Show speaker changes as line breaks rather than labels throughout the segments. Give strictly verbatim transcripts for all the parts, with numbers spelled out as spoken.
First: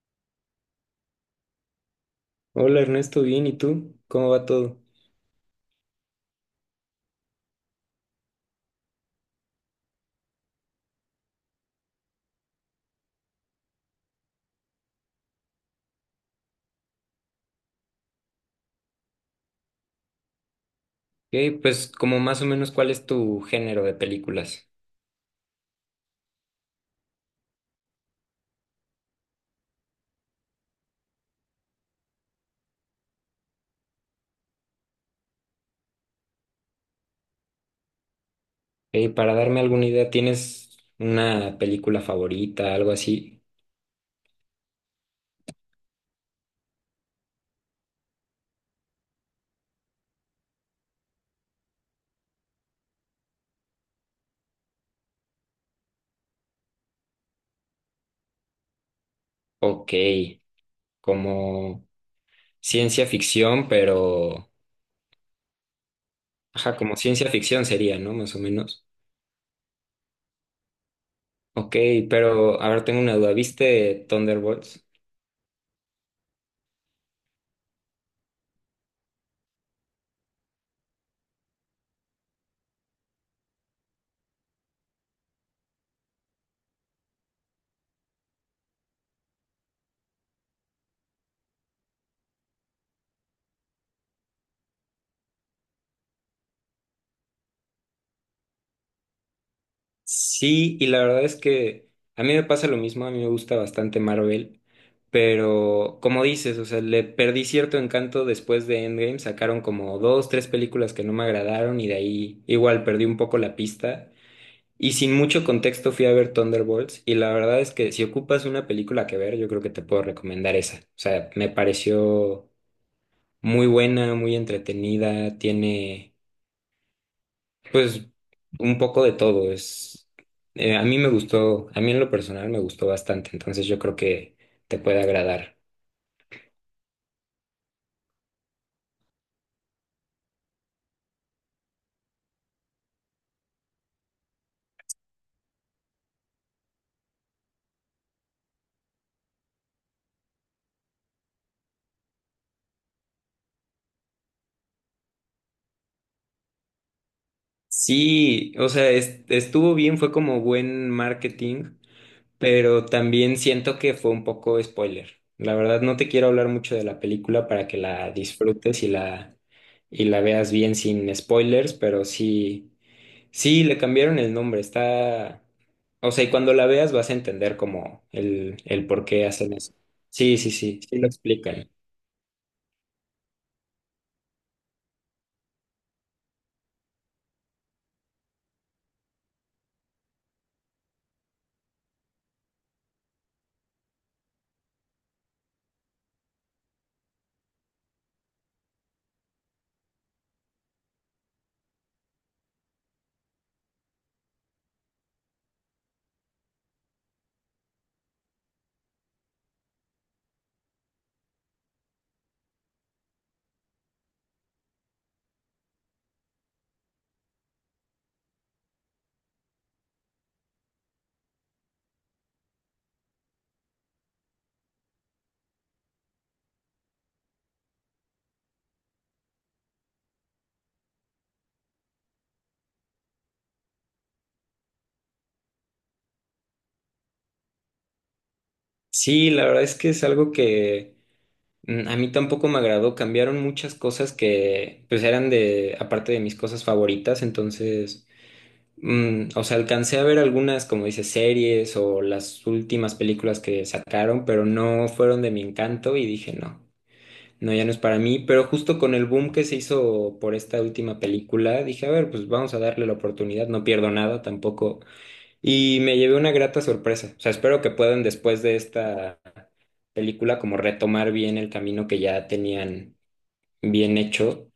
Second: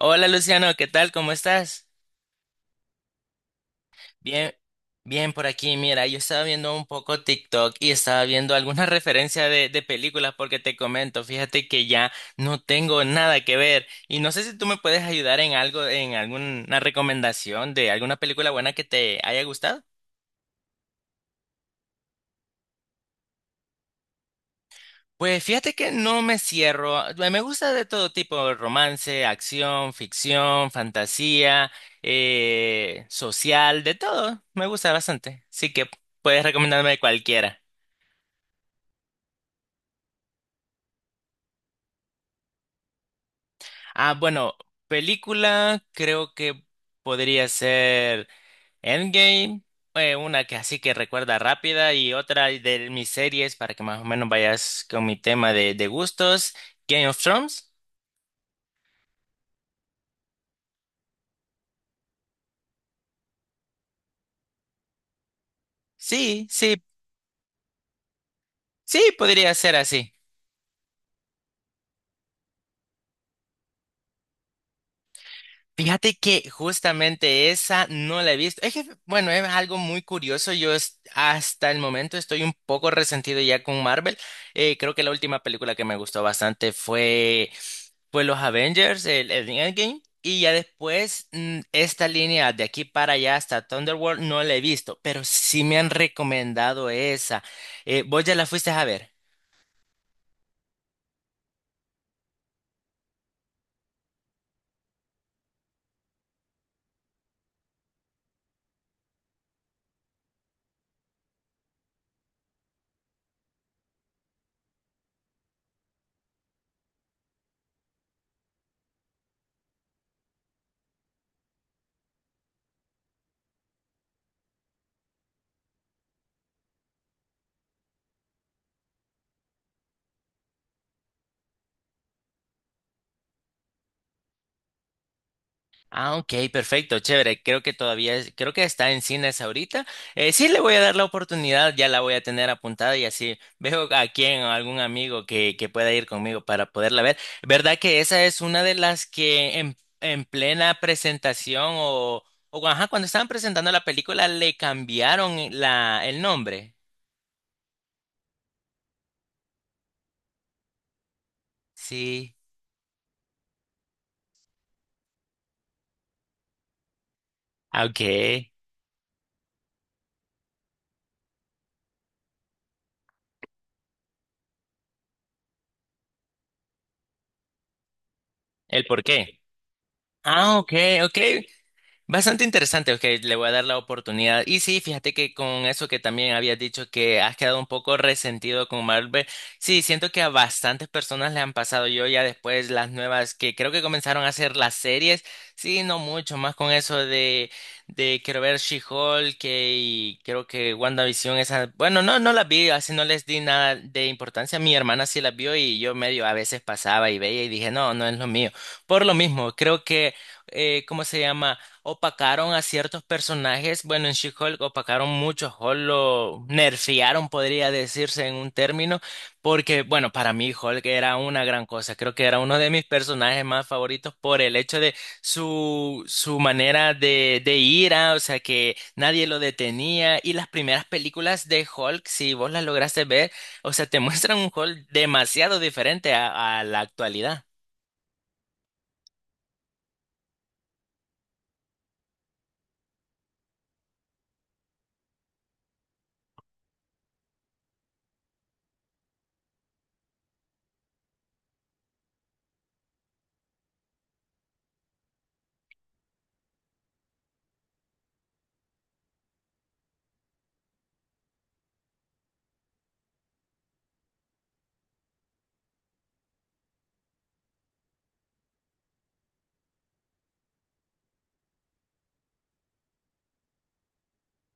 Hola Luciano, ¿qué tal? ¿Cómo estás?
Hola Ernesto, bien, ¿y tú? ¿Cómo va
Bien,
todo?
bien por aquí. Mira, yo estaba viendo un poco TikTok y estaba viendo alguna referencia de, de películas porque te comento, fíjate que ya no tengo nada que ver y no sé si tú me puedes ayudar en algo, en alguna recomendación de alguna película buena que te haya gustado.
Ok, pues como más o menos cuál es tu género de películas.
Pues fíjate que no me cierro. a- Me gusta de todo tipo: romance, acción, ficción, fantasía, eh, social, de todo. Me gusta bastante. Así que puedes recomendarme cualquiera.
Eh, para darme alguna idea, ¿tienes una película favorita, algo así?
Ah, bueno, película creo que podría ser Endgame, eh, una que así que recuerda rápida, y otra de mis series para que más o menos vayas con mi tema de, de gustos. Game of Thrones.
Ok, como ciencia ficción, pero...
Sí,
Ajá,
sí,
como ciencia ficción sería, ¿no? Más o menos.
sí, podría ser así.
Ok, pero a ver, tengo una duda. ¿Viste Thunderbolts?
Fíjate que justamente esa no la he visto. Es que, bueno, es algo muy curioso. Yo es- hasta el momento estoy un poco resentido ya con Marvel. Eh, creo que la última película que me gustó bastante fue, fue los Avengers, el, el Endgame. Y ya después, mm, esta línea de aquí para allá hasta Thunderworld no la he visto, pero sí me han recomendado esa. Eh, ¿vos ya la fuiste a ver?
Sí, y la verdad es que a mí me pasa lo mismo, a mí me gusta bastante Marvel, pero como dices, o sea, le perdí cierto encanto después de Endgame, sacaron como dos, tres películas que no me agradaron y de ahí igual perdí un poco la pista. Y sin mucho contexto fui a ver Thunderbolts y la verdad es que si ocupas una película que ver, yo creo que te puedo recomendar esa. O sea, me pareció muy buena, muy entretenida, tiene... Pues un poco de todo es eh, a mí me gustó, a mí en lo personal me gustó bastante, entonces yo creo que te puede agradar.
Ah, ok, perfecto, chévere. Creo que todavía, es- creo que está en cines ahorita. Eh, sí, le voy a dar la oportunidad, ya la voy a tener apuntada y así veo a quién o algún amigo que, que pueda ir conmigo para poderla ver. ¿Verdad que esa es una de las que en, en plena presentación o, o ajá, cuando estaban presentando la película le cambiaron la, el nombre?
Sí, o sea, es- estuvo bien, fue como buen marketing,
Sí.
pero también siento que fue un poco spoiler. La verdad no te quiero hablar mucho de la película para que
Ah, ok.
la disfrutes y la y la veas bien sin spoilers, pero sí sí, le cambiaron el nombre, está... O sea, y cuando la veas vas a entender como el,
¿El
el
por
por qué
qué?
hacen eso. Sí, sí,
Ah, ok,
sí, sí lo
ok.
explican.
Bastante interesante, ok, le voy a dar la oportunidad. Y sí, fíjate que con eso que también habías dicho que has quedado un poco resentido con Marvel, sí, siento que a bastantes personas le han pasado. Yo ya después las nuevas que creo que comenzaron a hacer las series, sí, no mucho, más con eso de, de quiero ver She-Hulk que- y creo que WandaVision, esa, bueno, no, no las vi, así no les di nada de importancia. Mi hermana sí las vio y yo medio a veces pasaba y veía y dije, no, no es lo mío. Por lo mismo, creo que, eh, ¿cómo se llama? Opacaron a ciertos personajes. Bueno, en She-Hulk opacaron mucho, Hulk lo nerfearon, podría decirse en un término, porque, bueno, para mí Hulk era una gran cosa. Creo que era uno de mis personajes más favoritos por el hecho de su, su manera de, de ira, o sea, que nadie lo detenía. Y las primeras películas de Hulk, si vos las lograste ver, o sea, te muestran un Hulk demasiado diferente a a la actualidad.
Sí, la verdad es que es algo que mm, a mí tampoco me agradó. Cambiaron muchas cosas que pues eran de, aparte de mis cosas favoritas, entonces, mm, o sea, alcancé a ver algunas, como dices, series o las últimas películas que sacaron, pero no fueron de mi encanto y dije no. No, ya no es para mí, pero justo con el boom que se hizo por esta última película, dije, a ver, pues vamos a darle la oportunidad, no pierdo nada tampoco. Y me llevé una grata sorpresa. O sea, espero que puedan después de esta película como retomar bien el camino que ya tenían bien hecho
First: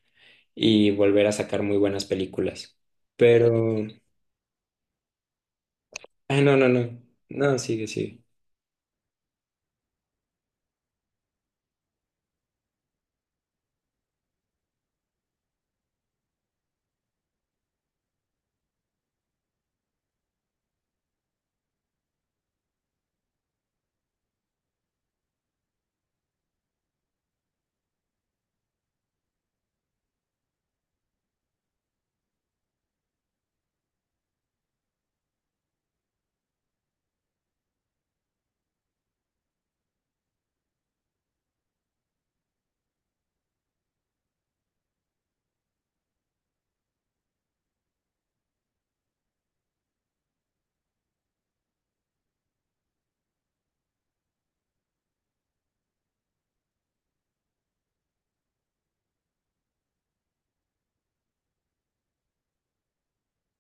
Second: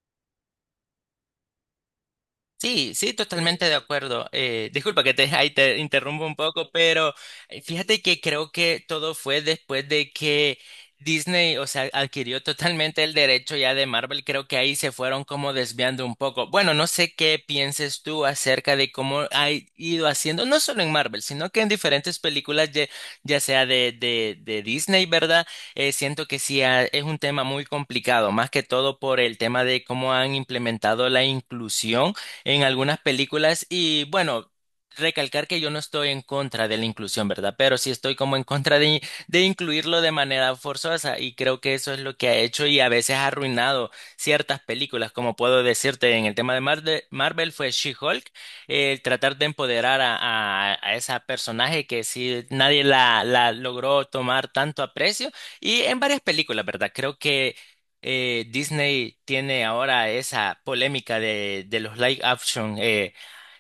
y volver a sacar muy buenas películas.
Sí, sí, totalmente de
Pero...
acuerdo. Eh, disculpa que te, ahí te interrumpo un
Ah, no, no,
poco,
no.
pero
No,
eh,
sigue,
fíjate que
sigue.
creo que todo fue después de que Disney, o sea, adquirió totalmente el derecho ya de Marvel. Creo que ahí se fueron como desviando un poco. Bueno, no sé qué pienses tú acerca de cómo ha ido haciendo, no solo en Marvel, sino que en diferentes películas, ya, ya sea de, de, de Disney, ¿verdad? Eh, siento que sí ha- es un tema muy complicado, más que todo por el tema de cómo han implementado la inclusión en algunas películas y bueno, recalcar que yo no estoy en contra de la inclusión, ¿verdad? Pero sí estoy como en contra de, de incluirlo de manera forzosa, y creo que eso es lo que ha hecho y a veces ha arruinado ciertas películas, como puedo decirte en el tema de Mar- de Marvel fue She-Hulk, el tratar de empoderar a, a, a esa personaje que sí nadie la, la logró tomar tanto aprecio, y en varias películas, ¿verdad? Creo que eh, Disney tiene ahora esa polémica de, de los live action, eh,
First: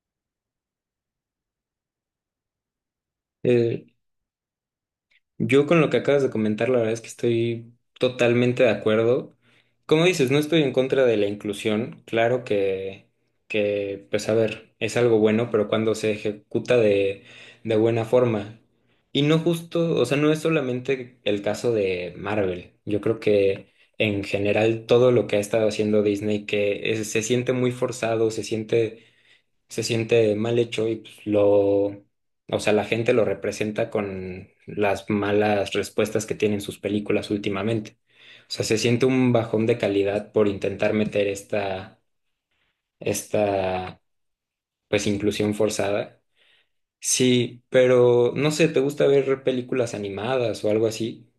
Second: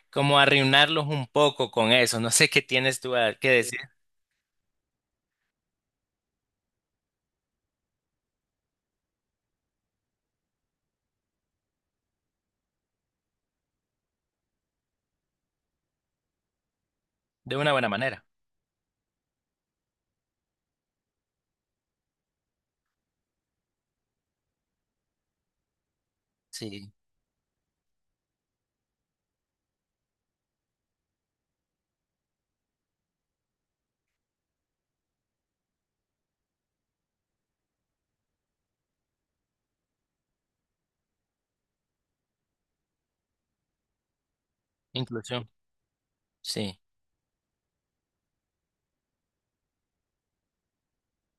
como arruinarlos un poco con eso. No sé qué tienes tú a- que decir
Eh, Yo con lo que acabas de comentar, la verdad es que estoy totalmente de acuerdo. Como dices, no estoy en contra de la inclusión. Claro que, que pues a ver, es algo bueno, pero cuando se ejecuta de,
de una
de
buena
buena
manera.
forma. Y no justo, o sea, no es solamente el caso de Marvel. Yo creo que en general todo lo que ha estado haciendo Disney,
Sí,
que es- se siente muy forzado, se siente se siente mal hecho y pues, lo, o sea, la gente lo representa con las malas respuestas que tienen sus películas últimamente. O sea, se siente un bajón de calidad por intentar meter esta, esta, pues,
inclusión.
inclusión forzada.
Sí.
Sí, pero no sé, ¿te gusta ver películas animadas o algo así?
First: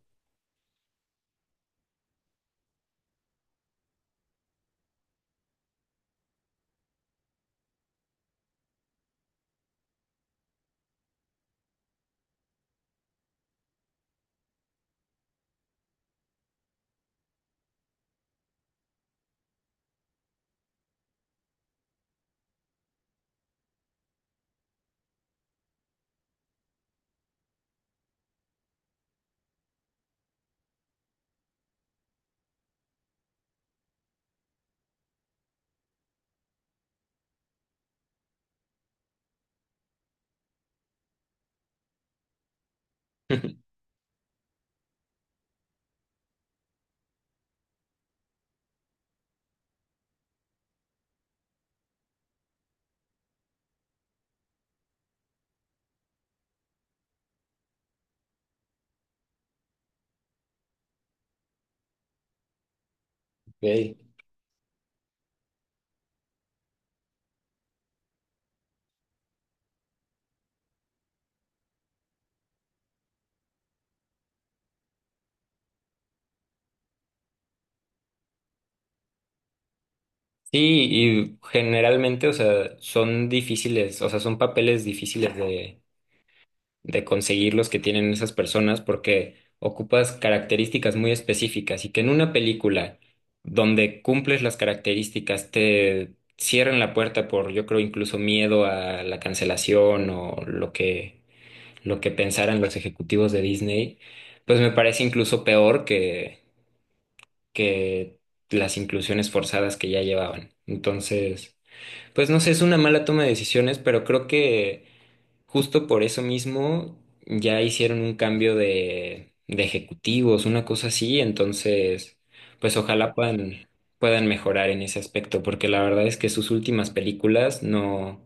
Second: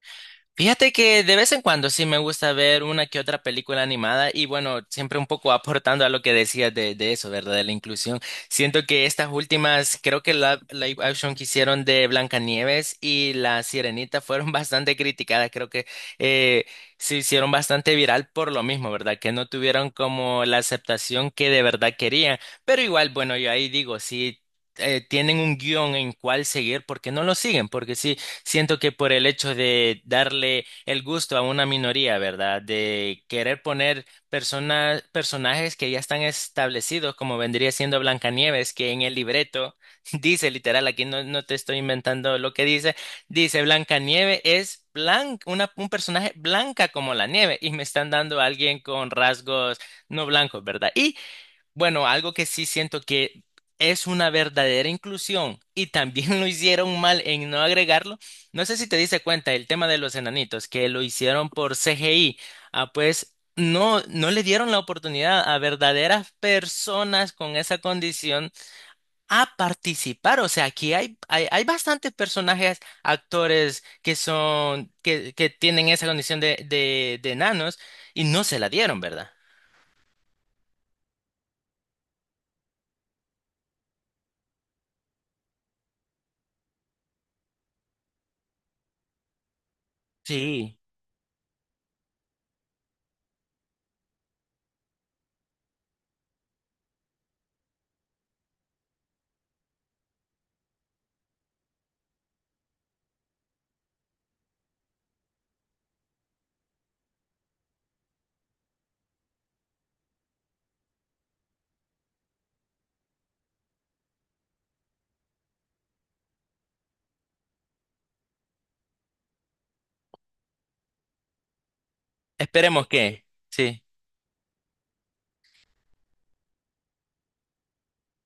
Fíjate que de vez en cuando sí me gusta ver una que otra película animada y bueno, siempre un poco aportando a lo que decías de, de eso, ¿verdad? De la inclusión. Siento que estas últimas, creo que la live action que hicieron de Blancanieves y La Sirenita fueron bastante criticadas. Creo que eh, se hicieron bastante viral por lo mismo, ¿verdad? Que no tuvieron como la aceptación que de verdad querían. Pero igual, bueno, yo ahí digo, sí. eh, tienen un guión en cuál seguir, porque no lo siguen? Porque sí, Siento que por el hecho de darle el gusto a una minoría, ¿verdad? De querer poner personas, personajes que ya están establecidos, como vendría siendo Blancanieves, que en el libreto dice literal, aquí no, no te estoy inventando lo que dice, dice Blancanieves es blanca, una, un personaje blanca como la nieve, y me están dando a alguien con rasgos no blancos, ¿verdad? Y bueno, algo que sí siento que es una verdadera inclusión y también lo hicieron mal en no agregarlo. No sé si te diste cuenta el tema de los enanitos, que lo hicieron por C G I. Ah, pues
Ok.
no, no le dieron la oportunidad a verdaderas personas con esa condición a participar. O sea, aquí hay, hay, hay bastantes personajes, actores que son, que, que tienen esa condición de, de, de enanos, y no se la dieron, ¿verdad?
Sí, y generalmente, o sea, son difíciles, o sea, son papeles difíciles de, de conseguir los que tienen esas personas porque ocupas
Sí.
características muy específicas y que en una película donde cumples las características te cierran la puerta por, yo creo, incluso miedo a la cancelación o lo que, lo que pensaran los ejecutivos de Disney, pues me parece incluso peor que, que las inclusiones forzadas que ya llevaban. Entonces, pues no sé, es una mala toma de decisiones, pero creo que justo por eso mismo ya hicieron un cambio de, de ejecutivos, una cosa así, entonces, pues
Esperemos
ojalá
que,
puedan,
sí.
puedan mejorar en ese aspecto, porque la verdad es que sus últimas películas no,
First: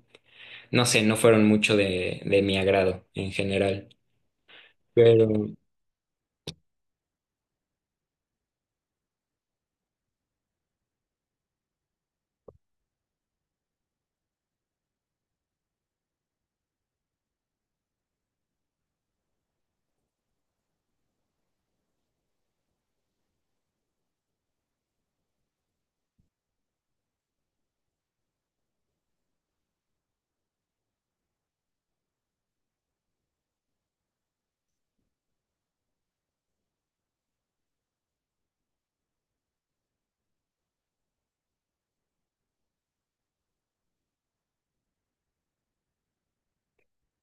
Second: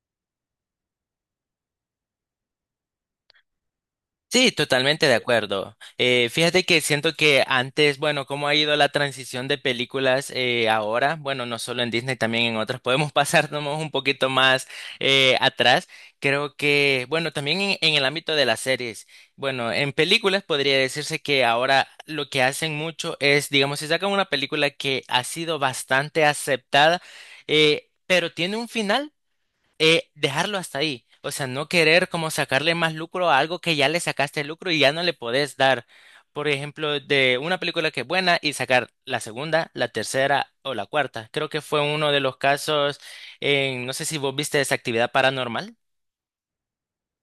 no sé, no fueron mucho de, de mi agrado en general.
Sí, totalmente de
Pero
acuerdo. Eh, fíjate que siento que antes, bueno, cómo ha ido la transición de películas, eh, ahora, bueno, no solo en Disney, también en otras, podemos pasarnos un poquito más eh, atrás. Creo que, bueno, también en, en el ámbito de las series, bueno, en películas podría decirse que ahora lo que hacen mucho es, digamos, si sacan una película que ha sido bastante aceptada, eh, pero tiene un final, eh, dejarlo hasta ahí. O sea, no querer como sacarle más lucro a algo que ya le sacaste lucro y ya no le podés dar. Por ejemplo, de una película que es buena y sacar la segunda, la tercera o la cuarta. Creo que fue uno de los casos en, no sé si vos viste esa Actividad Paranormal.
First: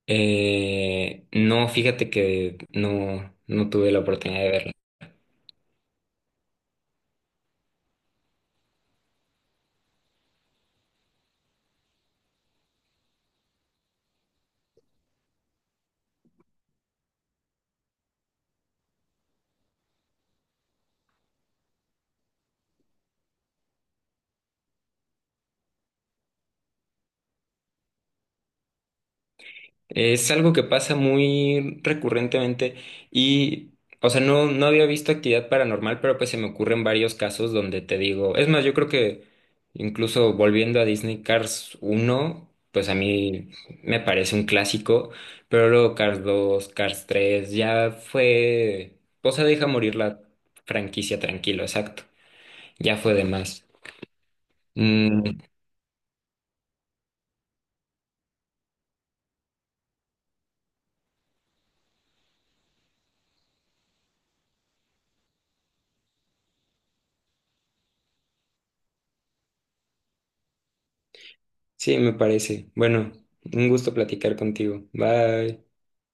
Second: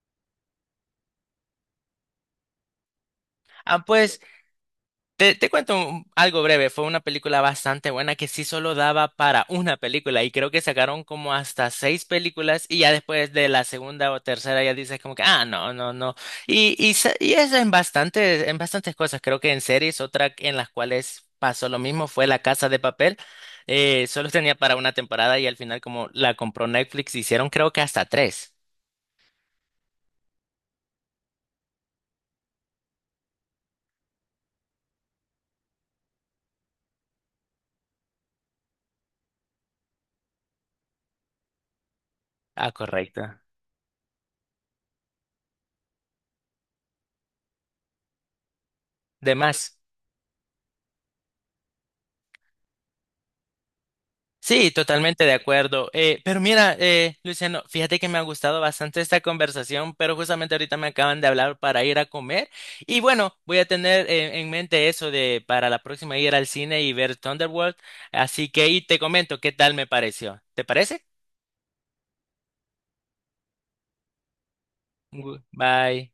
eh, no, fíjate que no, no
Ah,
tuve la
pues
oportunidad de verla.
Te, te cuento un- algo breve, fue una película bastante buena que sí solo daba para una película y creo que sacaron como hasta seis películas, y ya después de la segunda o tercera ya dices como que, ah, no, no, no. Y, y, sa- y eso en bastantes, en bastantes cosas. Creo que en series, otra en las cuales pasó lo mismo fue La Casa de Papel, eh, solo tenía para una temporada y al final como la compró Netflix hicieron creo que hasta tres.
Es algo que pasa muy recurrentemente y, o sea, no, no había visto actividad paranormal, pero pues se me ocurren varios casos donde te digo, es más, yo creo que incluso volviendo a Disney Cars uno
Ah,
pues a
correcto.
mí me parece un clásico, pero luego Cars dos Cars tres ya fue, o
De
sea, deja
más.
morir la franquicia tranquilo, exacto, ya fue de más.
Sí, totalmente de
Mm,
acuerdo. Eh, pero mira, eh, Luciano, fíjate que me ha gustado bastante esta conversación, pero justamente ahorita me acaban de hablar para ir a comer. Y bueno, voy a tener eh, en mente eso de para la próxima ir al cine y ver Thunderworld. Así que ahí te comento qué tal me pareció. ¿Te parece?
sí, me parece. Bueno, un gusto platicar contigo.
Gu-
Bye.
Bye.